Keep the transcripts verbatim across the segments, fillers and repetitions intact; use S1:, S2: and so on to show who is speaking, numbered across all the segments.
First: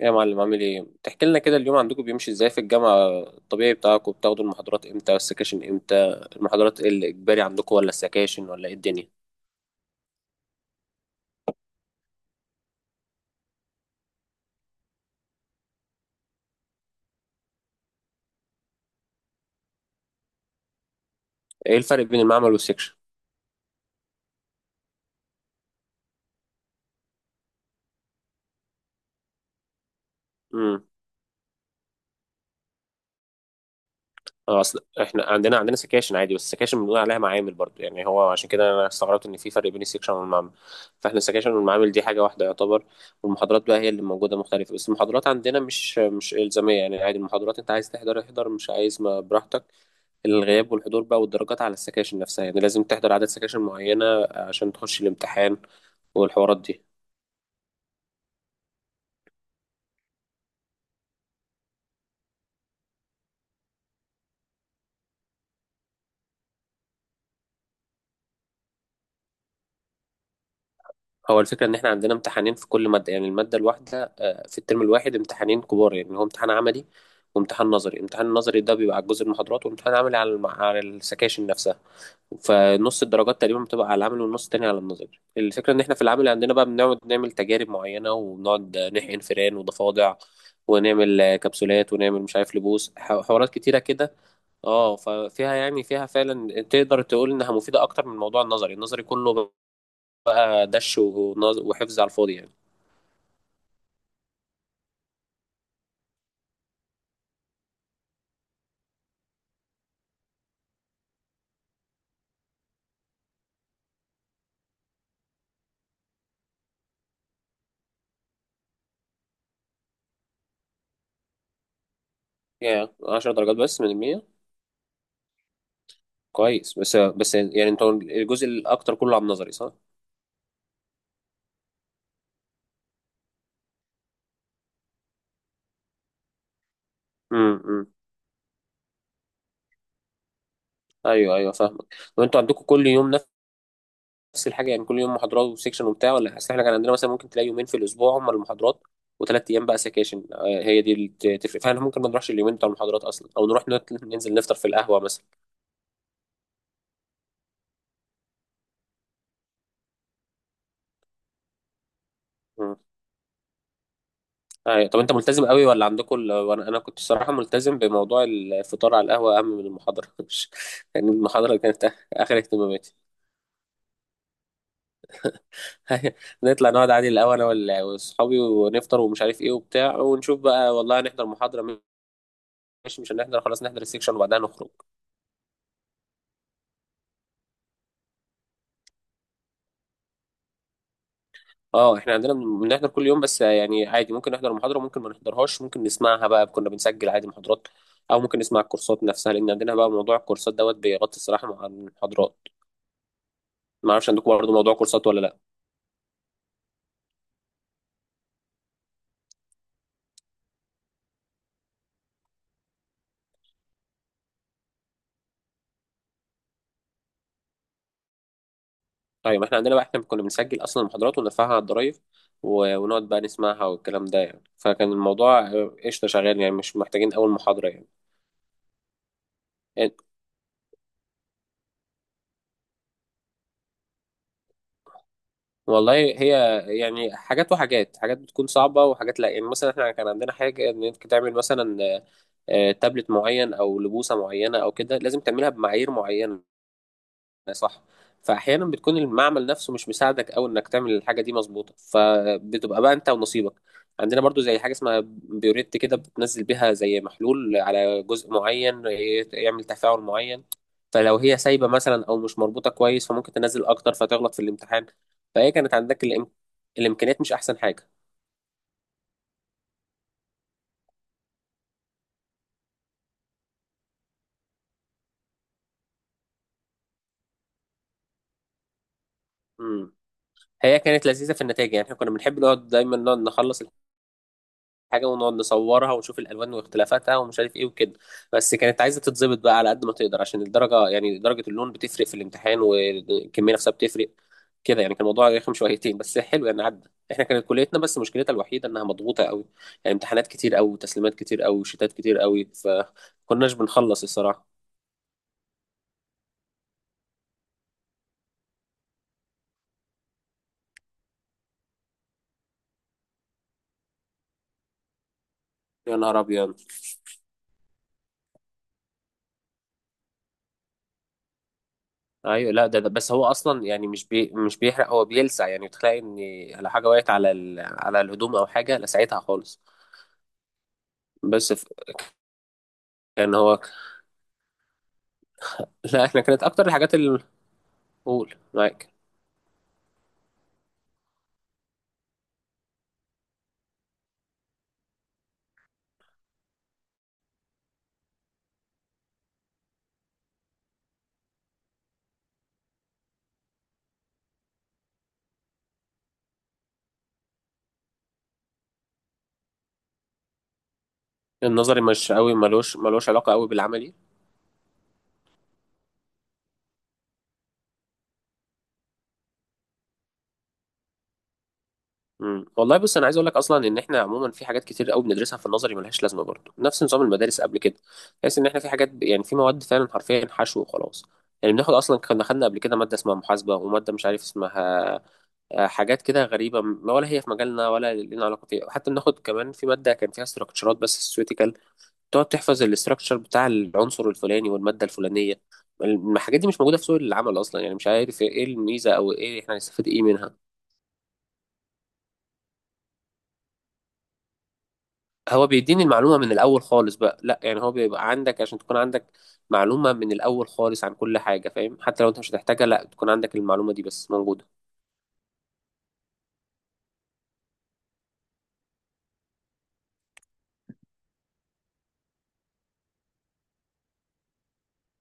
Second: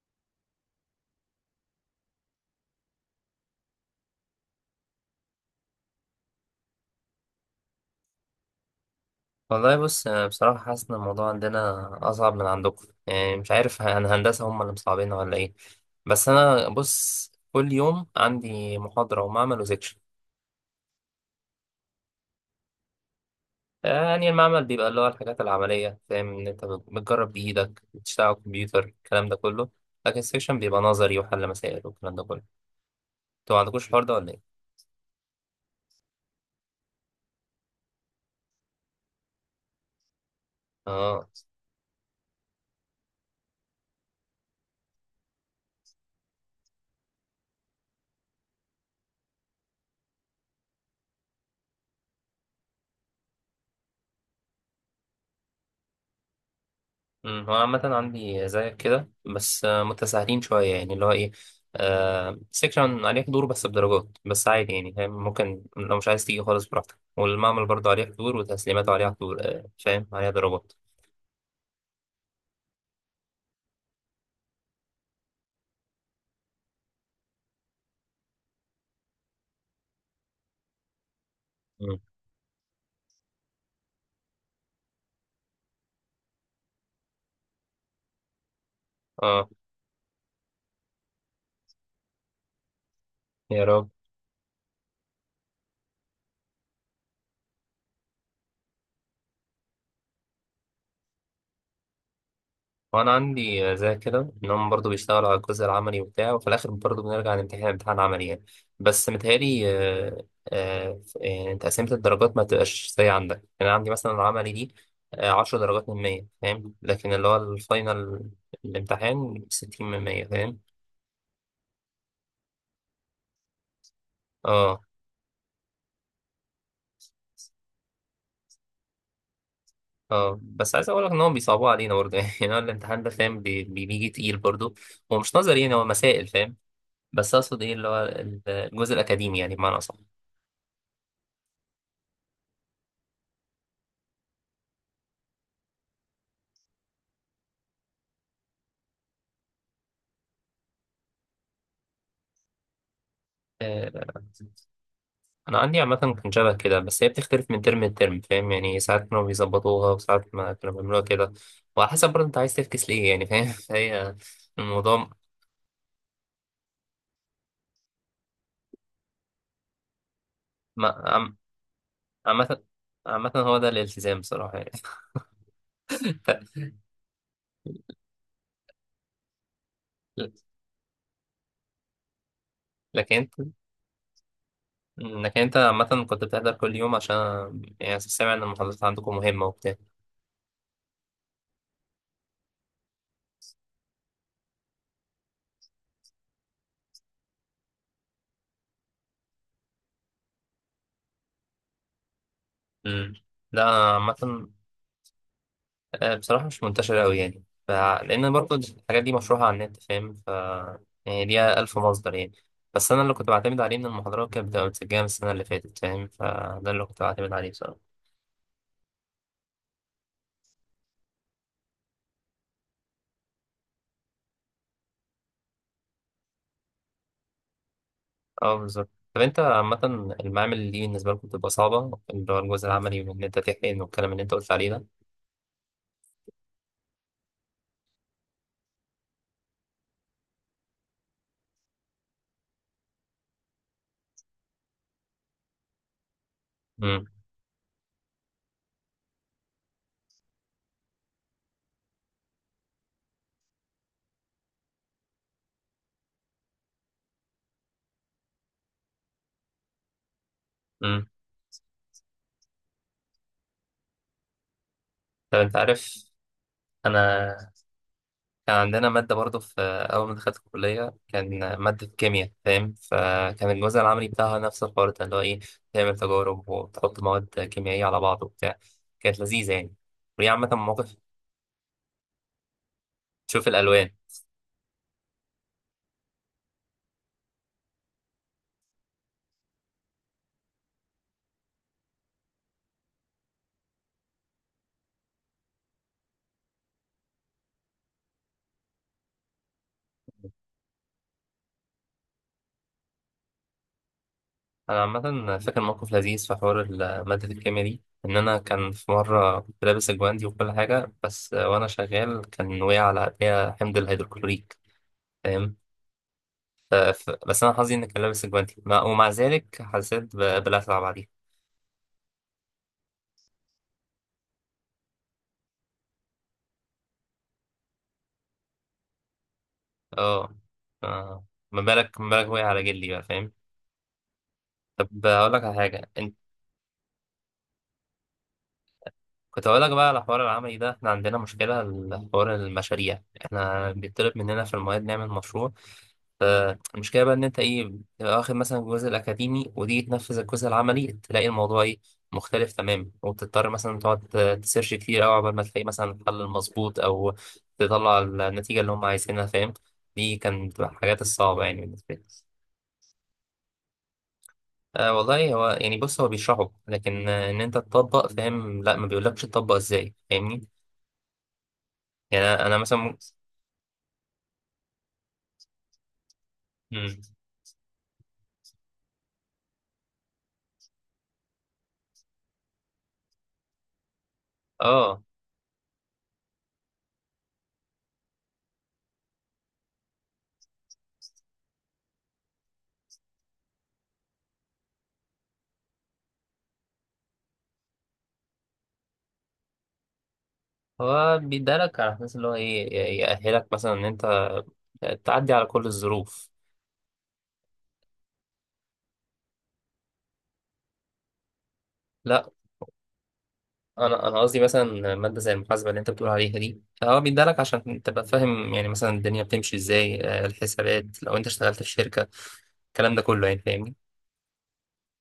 S1: يا معلم، عامل ايه؟ تحكي لنا كده اليوم؟ عندكم بيمشي ازاي في الجامعة؟ الطبيعي بتاعكم، بتاخدوا المحاضرات امتى والسكاشن امتى؟ المحاضرات ايه الاجباري عندكم، ولا السكاشن ولا ايه الدنيا؟
S2: والله بص، أنا بصراحة حاسس إن الموضوع عندنا أصعب من عندكم. يعني مش عارف ه- يعني هندسة هم اللي مصعبين ولا إيه؟ بس أنا بص، كل يوم عندي محاضرة ومعمل وسكشن.
S1: ايه الفرق بين المعمل والسكشن؟
S2: يعني المعمل بيبقى اللي هو الحاجات العملية، فاهم؟ إن أنت بت- بتجرب بإيدك، بتشتغل على الكمبيوتر، الكلام ده كله. لكن السكشن بيبقى
S1: امم.
S2: نظري وحل مسائل والكلام ده كله. أنتوا ما عندكوش الحوار ده ولا إيه؟
S1: اه، اصل احنا عندنا عندنا سكاشن عادي، بس السكاشن بنقول عليها معامل برضو. يعني هو عشان كده انا استغربت ان في فرق بين السكشن والمعمل. فاحنا
S2: آه.
S1: السكاشن والمعامل دي حاجة واحدة يعتبر. والمحاضرات بقى هي اللي موجودة مختلفة، بس المحاضرات عندنا مش مش إلزامية. يعني عادي المحاضرات، انت عايز تحضر احضر، مش عايز ما براحتك. الغياب والحضور بقى والدرجات على السكاشن نفسها، يعني لازم تحضر عدد سكاشن معينة عشان تخش الامتحان والحوارات دي.
S2: مم، هو عامة عندي زيك كده، بس آه، متساهلين شوية يعني. اللي هو ايه، آه، سيكشن عليك دور بس بدرجات، بس عادي يعني، فاهم؟ ممكن لو مش عايز تيجي خالص براحتك. والمعمل برضه عليه حضور، وتسليماته عليها حضور، آه فاهم، عليها درجات.
S1: هو الفكرة إن إحنا عندنا امتحانين في كل مادة، يعني المادة الواحدة، آه، في الترم الواحد امتحانين كبار، يعني هو امتحان عملي وامتحان نظري. الامتحان النظري ده بيبقى على جزء المحاضرات، وامتحان عملي على الم- على السكاشن نفسها.
S2: مم.
S1: فنص الدرجات تقريبا بتبقى على العمل، والنص التاني على النظري. الفكرة إن إحنا في العمل عندنا بقى بنقعد نعمل تجارب معينة، وبنقعد نحقن
S2: اه.
S1: فئران وضفادع، ونعمل آه، كبسولات، ونعمل مش عارف لبوس، ح- حوارات
S2: يا
S1: كتيرة
S2: رب.
S1: كده. اه، ففيها، يعني فيها فعلا تقدر تقول انها مفيده اكتر من الموضوع النظري. النظري كله بقى دش، ونظ- وحفظ على الفاضي يعني.
S2: وانا عندي زي كده، ان هم برضه بيشتغلوا على الجزء العملي وبتاع، وفي الاخر برضه بنرجع نمتحن امتحان عملي يعني. بس متهيألي آه، آه، يعني تقسيمة الدرجات ما تبقاش زي عندك. يعني عندي مثلا العملي دي آه، عشر درجات من مية، فاهم؟ لكن اللي هو الفاينل، الامتحان، ستين من مية، فاهم؟
S1: يعني عشرة درجات بس من المية.
S2: اه.
S1: كويس، بس بس يعني انتوا الجزء الاكتر كله على النظري، صح؟
S2: اه، بس عايز اقول لك ان هم بيصعبوا علينا برضه. يعني هو الامتحان ده فاهم، بي- بي- بيجي تقيل برضه. هو مش نظري، يعني هو مسائل، فاهم؟ بس
S1: امم
S2: اقصد ايه
S1: امم.
S2: اللي هو الجزء الاكاديمي يعني، بمعنى اصح.
S1: ايوه ايوه فاهمك. طب انتوا عندكم كل يوم نفس الحاجه؟ يعني كل يوم محاضرات وسكشن وبتاع، ولا؟ اصل احنا كان عندنا مثلا ممكن تلاقي يومين في الاسبوع هم المحاضرات، وثلاث ايام بقى سكاشن. آه، هي دي اللي ت- تفرق. فاحنا ممكن ما نروحش اليومين بتوع المحاضرات اصلا، او نروح
S2: آه.
S1: نت- ننزل نفطر في القهوه مثلا.
S2: انا عندي عامه كان شبه كده، بس هي بتختلف من ترم لترم، فاهم؟ يعني ساعات كانوا بيظبطوها، وساعات ما كانوا بيعملوها كده. وعلى حسب برضه انت عايز تفكس ليه يعني، فاهم؟ فهي
S1: أي. طب
S2: الموضوع.
S1: انت ملتزم قوي ولا عندكم ال...؟ وانا انا كنت الصراحه ملتزم بموضوع الفطار على القهوه، اهم من المحاضره مش.
S2: ما-
S1: يعني
S2: عم-
S1: المحاضره كانت اخر
S2: عامه.
S1: اهتماماتي.
S2: عامه هو ده الالتزام بصراحه يعني. ف-
S1: نطلع نقعد عادي الاول انا وال- واصحابي، ونفطر ومش عارف ايه وبتاع، ونشوف بقى والله هنحضر محاضره ماشي، مش
S2: لكن انت
S1: هنحضر خلاص، نحضر السكشن وبعدها نخرج.
S2: لكن انت عامه كنت بتحضر كل يوم، عشان يعني سامع ان المحاضرات عندكم مهمه وبتاع.
S1: اه، احنا عندنا بن- بنحضر كل يوم، بس يعني عادي ممكن نحضر محاضره، ممكن ما نحضرهاش، ممكن نسمعها بقى. كنا بنسجل عادي محاضرات، او ممكن نسمع الكورسات نفسها، لان عندنا بقى موضوع الكورسات دوت بيغطي الصراحه مع المحاضرات.
S2: مم. لا
S1: ما اعرفش عندكم
S2: عامه،
S1: برضه موضوع كورسات، ولا؟
S2: آه، بصراحة مش منتشرة أوي يعني، ف... لأن برضه الحاجات دي مشروحة على النت، فاهم؟ ف يعني ليها ألف مصدر يعني. بس أنا اللي كنت بعتمد عليه إن المحاضرات كانت بتبقى متسجلة من السنة اللي فاتت، فاهم؟ فده اللي كنت بعتمد عليه بصراحة.
S1: ايوه، ما احنا عندنا بقى، احنا كنا بنسجل اصلا المحاضرات ونرفعها على الضرايف، و- ونقعد بقى نسمعها والكلام ده يعني. فكان الموضوع، آه، قشطه، شغال، يعني مش محتاجين اول محاضره يعني
S2: أه بالظبط. طب أنت عامة
S1: يعني
S2: المعامل دي بالنسبة لكم بتبقى صعبة؟ اللي هو الجزء العملي، وإن أنت تحقن والكلام اللي أنت قلت عليه ده.
S1: والله، هي يعني حاجات وحاجات. حاجات بتكون صعبه وحاجات لا. يعني مثلا احنا كان عندنا حاجه ان انت تعمل مثلا، آه، آه، تابلت معين او لبوسه معينه او كده، لازم تعملها بمعايير معينه،
S2: امم
S1: صح. فاحيانا بتكون المعمل نفسه مش مساعدك، او انك تعمل الحاجه دي مظبوطه، فبتبقى بقى انت ونصيبك. عندنا برضو زي حاجه اسمها بيوريت كده، بتنزل بيها زي محلول على جزء معين ي- يعمل تفاعل معين.
S2: امم
S1: فلو هي سايبه مثلا او مش مربوطه كويس، فممكن تنزل اكتر فتغلط في الامتحان.
S2: طب
S1: فهي
S2: أنت
S1: كانت
S2: عارف،
S1: عندك الإم... الامكانيات
S2: أنا
S1: مش احسن حاجه.
S2: كان عندنا مادة برضه في أول ما دخلت الكلية، كان مادة كيمياء، فاهم؟ فكان الجزء العملي بتاعها نفس الحوار ده، اللي هو إيه، تعمل تجارب وتحط مواد كيميائية على بعض وبتاع. كانت لذيذة يعني.
S1: امم.
S2: وهي عامة
S1: هي
S2: موقف،
S1: كانت لذيذه في النتائج. يعني احنا كنا بنحب نقعد، دايما نقعد
S2: تشوف
S1: نخلص
S2: الألوان.
S1: حاجه ونقعد نصورها ونشوف الالوان واختلافاتها ومش عارف ايه وكده. بس كانت عايزه تتظبط بقى على قد ما تقدر عشان الدرجه، يعني درجه اللون بتفرق في الامتحان، والكميه نفسها بتفرق كده. يعني كان الموضوع رخم شويتين، بس حلو يعني، عدى. احنا كانت كليتنا بس مشكلتها الوحيده انها مضغوطه قوي، يعني امتحانات كتير قوي، وتسليمات كتير قوي، وشتات كتير قوي. فكناش بنخلص الصراحه.
S2: أنا عامة فاكر موقف لذيذ في حوار ال- مادة الكيمياء دي، إن أنا كان في مرة كنت لابس الجواندي وكل حاجة، بس وأنا شغال كان وقع على إيديا حمض الهيدروكلوريك، فاهم؟
S1: يا نهار ابيض!
S2: ف- ف- بس أنا حظي إني كان لابس الجواندي، مع- ومع ذلك حسيت ب- بلسعة بعديها.
S1: ايوه، لا، ده, ده بس، هو اصلا يعني مش بي مش بيحرق، هو بيلسع. يعني تلاقي ان لو حاجه وقعت على ال... على الهدوم، او حاجه، لسعتها خالص.
S2: اه. آه.
S1: بس
S2: ما
S1: ف...
S2: بالك، ما بالك وقع على جلي بقى، فاهم؟
S1: يعني هو.
S2: طب هقول لك على حاجه
S1: لا
S2: انت.
S1: احنا كانت اكتر الحاجات اللي، قول معاك.
S2: كنت هقول لك بقى على حوار العملي ده، احنا عندنا مشكله لحوار المشاريع، احنا بيطلب مننا في المواد نعمل مشروع. فالمشكله بقى ان انت ايه، بتبقى واخد مثلا الجزء الاكاديمي، وتيجي تنفذ الجزء العملي، تلاقي الموضوع ايه، مختلف تماما. وبتضطر مثلا تقعد تسيرش كتير قوي عقبال ما تلاقي مثلا الحل المظبوط، او تطلع النتيجه اللي هم عايزينها، فاهم؟ دي كانت بتبقى الحاجات الصعبه يعني،
S1: النظري،
S2: بالنسبه لي.
S1: مش قوي، ملوش ملوش علاقه قوي بالعملي.
S2: آه والله، هو يعني بص، هو بيشرحه، لكن آه، ان انت تطبق، فاهم؟ لا، ما بيقولكش تطبق ازاي، فاهمني؟ يعني
S1: امم.
S2: انا أنا
S1: والله
S2: مثلا
S1: بص،
S2: ممكن.
S1: انا عايز اقول لك اصلا ان احنا عموما في حاجات كتير قوي بندرسها في النظري ملهاش لازمه، برضه نفس
S2: مم.
S1: نظام المدارس قبل كده. تحس ان احنا في حاجات ب- يعني في مواد، فعلا حرفيا حشو وخلاص. يعني بناخد اصلا، كنا خدنا قبل كده ماده اسمها محاسبه، وماده مش عارف اسمها،
S2: اه،
S1: آه، حاجات كده غريبه، ما ولا هي في مجالنا ولا لنا علاقه فيها. حتى بناخد كمان في ماده كان فيها استراكشرات بس سويتيكال، تقعد تحفظ الاستراكشر بتاع العنصر الفلاني والمادة الفلانية. الحاجات دي مش موجودة في سوق العمل أصلا، يعني مش عارف إيه الميزة أو إيه، إحنا هنستفيد إيه منها.
S2: هو بيدالك على اساس اللي هو ايه، ي- يأهلك مثلا ان انت تعدي على
S1: هو
S2: كل
S1: بيديني المعلومة
S2: الظروف.
S1: من الأول خالص بقى، لا يعني هو بيبقى عندك عشان تكون عندك معلومة من الأول خالص عن كل حاجة، فاهم، حتى لو أنت
S2: لا،
S1: مش هتحتاجها، لا تكون عندك المعلومة دي
S2: انا
S1: بس
S2: انا قصدي
S1: موجودة.
S2: مثلا ماده زي المحاسبه اللي انت بتقول عليها دي، هو بيدالك عشان تبقى فاهم يعني مثلا الدنيا بتمشي ازاي، آه، الحسابات لو انت اشتغلت في شركه، الكلام ده كله يعني، فاهمني؟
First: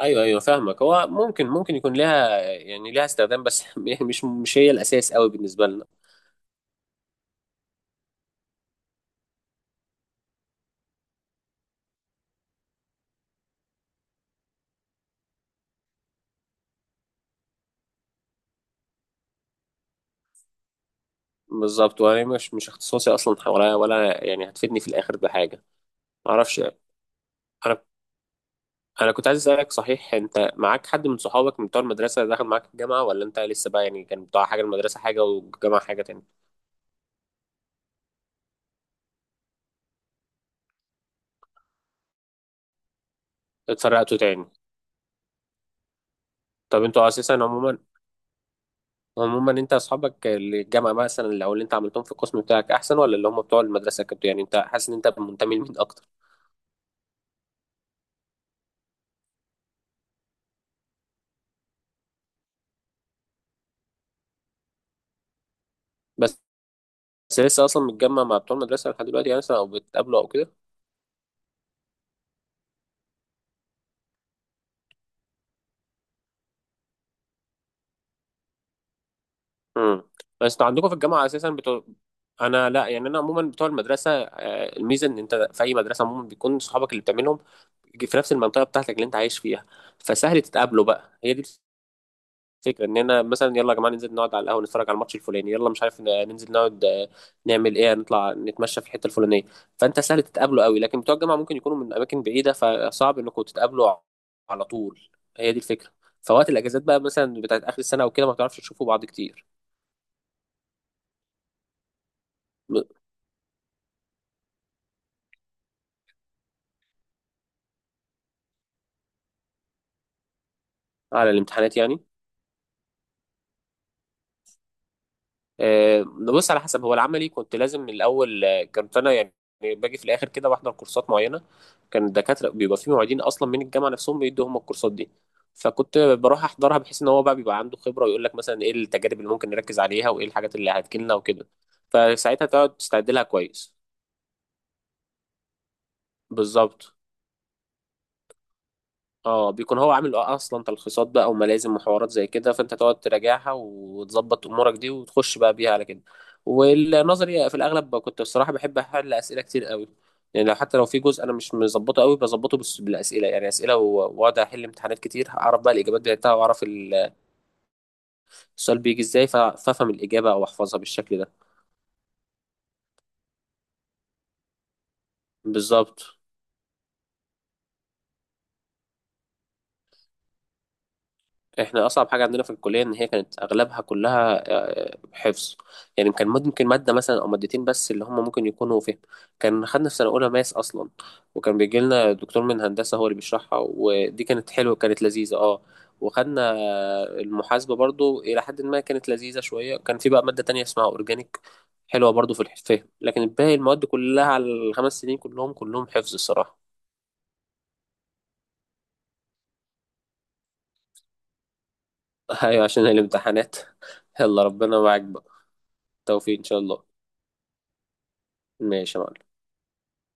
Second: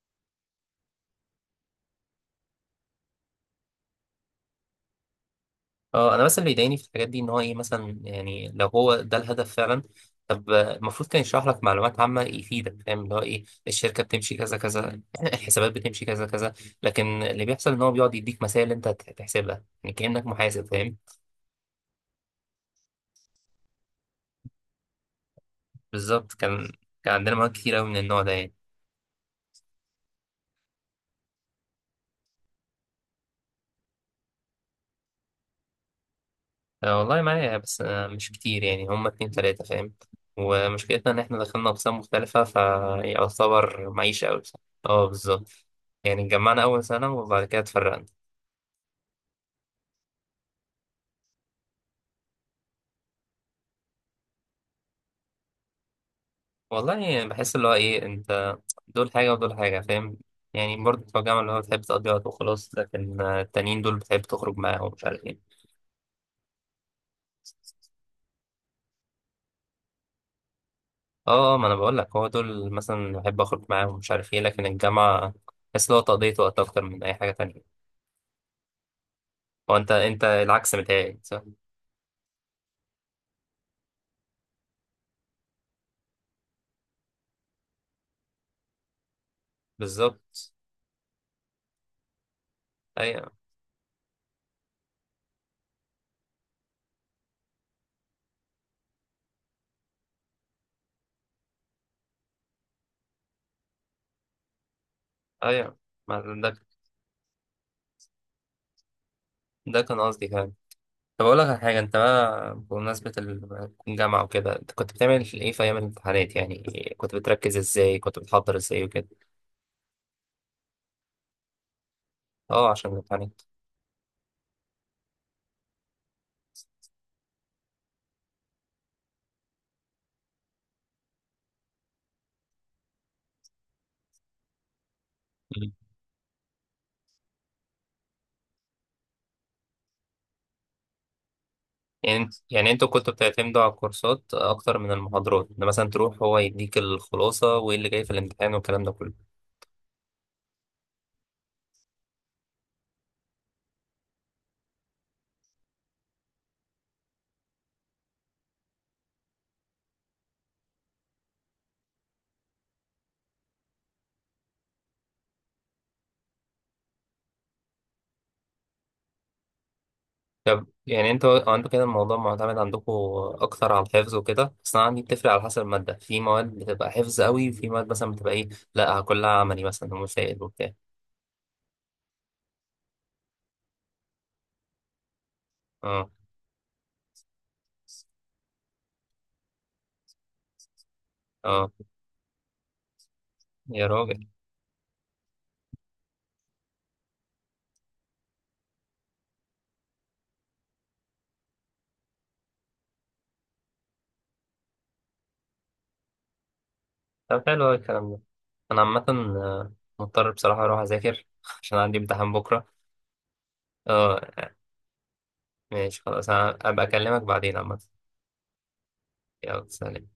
S1: أيوه أيوه فاهمك. هو ممكن ممكن يكون لها، يعني لها استخدام بس يعني مش مش هي الأساس قوي بالنسبة لنا.
S2: اه، انا بس اللي بيضايقني في الحاجات دي ان هو ايه مثلا. يعني لو هو ده الهدف فعلا، طب آه، المفروض كان يشرح لك معلومات عامه يفيدك، فاهم؟ اللي هو ايه، الشركه بتمشي كذا كذا، الحسابات بتمشي كذا كذا. لكن اللي بيحصل ان هو بيقعد يديك مسائل انت هت- هتحسبها، يعني كانك محاسب، فاهم؟
S1: بالظبط، وأنا مش مش اختصاصي أصلا، ولا ولا يعني هتفيدني في الآخر بحاجة،
S2: بالظبط.
S1: معرفش.
S2: كان، كان عندنا مواد كتير
S1: أنا
S2: قوي من النوع ده يعني.
S1: انا كنت عايز اسالك، صحيح، انت معاك حد من صحابك من بتوع المدرسه دخل معاك الجامعه، ولا انت لسه؟ بقى يعني، كان بتوع حاجه، المدرسه حاجه والجامعه حاجه تاني.
S2: آه، والله معايا، بس آه، مش كتير يعني، هما اتنين تلاته فاهم. ومشكلتنا ان احنا دخلنا اقسام مختلفه، فيعتبر
S1: اتفرقتوا
S2: معيشه قوي
S1: تاني.
S2: بصراحه. اه بالظبط. يعني اتجمعنا اول
S1: طب
S2: سنه،
S1: انتوا اساسا،
S2: وبعد كده
S1: عموما
S2: اتفرقنا.
S1: عموما انت اصحابك اللي الجامعه مثلا، اللي او اللي انت عملتهم في القسم بتاعك احسن، ولا اللي هم بتوع المدرسه؟ كنت يعني، انت حاسس ان انت منتمي لمين اكتر؟
S2: والله يعني بحس اللي هو ايه، انت، دول حاجة ودول حاجة، فاهم؟ يعني برضه بتوع الجامعة اللي هو بتحب تقضي وقت وخلاص، لكن آه، التانيين دول بتحب تخرج معاهم ومش عارف ايه.
S1: بس لسه اصلا متجمع مع بتوع المدرسه لحد دلوقتي، يعني مثلا، او بتقابله او كده.
S2: اه، آه، ما انا بقول لك، هو دول مثلا بحب اخرج معاهم ومش عارف ايه، لكن الجامعة بحس اللي هو تقضية وقت اكتر من اي حاجة تانية. هو انت،
S1: امم.
S2: انت
S1: بس انتوا
S2: العكس،
S1: عندكم في
S2: متهيألي،
S1: الجامعه
S2: صح؟
S1: اساسا بتو... انا لا، يعني انا عموما بتوع المدرسه، آه، الميزه ان انت في اي مدرسه عموما بيكون صحابك اللي بتعملهم في نفس المنطقه بتاعتك اللي انت عايش فيها. فسهل
S2: بالظبط.
S1: تتقابلوا بقى. هي دي الفكره، ان انا
S2: ايوه
S1: مثلا يلا يا جماعه ننزل نقعد على القهوه، نتفرج على الماتش الفلاني، يلا مش عارف، ن- ننزل نقعد، آه، نعمل ايه، نطلع نتمشى في الحته الفلانيه. فانت سهل تتقابلوا قوي، لكن بتوع الجامعه ممكن يكونوا من اماكن بعيده، فصعب انكم تتقابلوا على طول. هي دي
S2: ايوه.
S1: الفكره.
S2: ما
S1: فوقت
S2: ده،
S1: الاجازات بقى مثلا، بتاعت اخر السنه او كده، ما بتعرفش تشوفوا بعض كتير.
S2: ده كان قصدي كمان. طب اقول لك على حاجة انت بقى، بمناسبة ال- الجامعة وكده، انت كنت بتعمل ايه في ايام الامتحانات يعني؟ كنت بتركز ازاي، كنت بتحضر ازاي وكده؟
S1: على الامتحانات يعني؟
S2: اه، عشان الامتحانات.
S1: آه، بص على حسب. هو العملي كنت لازم من الاول، آه، كنت انا يعني باجي في الاخر كده بحضر كورسات معينه. كان الدكاتره بيبقى في معيدين اصلا من الجامعه نفسهم بيدوا هم الكورسات دي.
S2: مم.
S1: فكنت بروح احضرها بحيث ان هو بقى بيبقى عنده خبره ويقول لك مثلا ايه التجارب اللي ممكن نركز عليها وايه الحاجات اللي هتجيلنا وكده.
S2: يعني انت،
S1: فساعتها
S2: يعني
S1: تقعد
S2: انتوا
S1: تستعد
S2: كنتوا
S1: لها
S2: بتعتمدوا على
S1: كويس.
S2: الكورسات اكتر من المحاضرات، ان مثلا تروح هو يديك
S1: بالظبط.
S2: الخلاصه وايه اللي جاي في الامتحان والكلام ده كله؟
S1: اه، بيكون هو عامل اصلا تلخيصات بقى وملازم وحوارات زي كده، فانت تقعد تراجعها وتظبط امورك دي وتخش بقى بيها على كده. والنظري في الاغلب كنت بصراحه بحب احل اسئله كتير قوي. يعني لو، حتى لو في جزء انا مش مظبطه قوي، بظبطه بس بالاسئله، يعني اسئله، و- واقعد احل امتحانات كتير، اعرف بقى الاجابات بتاعتها، واعرف ال- السؤال بيجي ازاي، ف- فافهم الاجابه او
S2: طب
S1: احفظها
S2: يعني
S1: بالشكل ده.
S2: انتوا عندكم كده الموضوع معتمد عندكم اكتر على الحفظ وكده؟ بس انا عندي بتفرق على حسب الماده،
S1: بالظبط.
S2: في مواد بتبقى حفظ قوي، وفي مواد مثلا بتبقى ايه، لا كلها عملي مثلا ومسائل وبتاع.
S1: احنا اصعب حاجه عندنا في الكليه ان هي كانت اغلبها كلها، آه، حفظ.
S2: اه.
S1: يعني كان ممكن ماده مثلا او مادتين بس اللي هم ممكن يكونوا فهم. كان خدنا في سنه اولى ماس اصلا، وكان
S2: اه
S1: بيجي لنا دكتور من هندسه هو اللي بيشرحها،
S2: يا
S1: ودي
S2: راجل.
S1: كانت حلوه، كانت لذيذه، اه. وخدنا آه، المحاسبه برضو الى حد ما كانت لذيذه شويه. كان في بقى ماده تانية اسمها اورجانيك، حلوه برضو في الفهم. لكن الباقي المواد كلها على الخمس سنين كلهم كلهم حفظ الصراحه.
S2: طب حلو أوي الكلام ده. انا عامه آه، مضطر بصراحه اروح اذاكر عشان عندي امتحان
S1: ايوه،
S2: بكره.
S1: عشان الامتحانات. يلا
S2: اه.
S1: ربنا معاك بقى،
S2: ماشي خلاص،
S1: توفيق ان
S2: انا
S1: شاء الله.
S2: ابقى اكلمك بعدين عامه.
S1: ماشي يا معلم.
S2: يلا، سلام.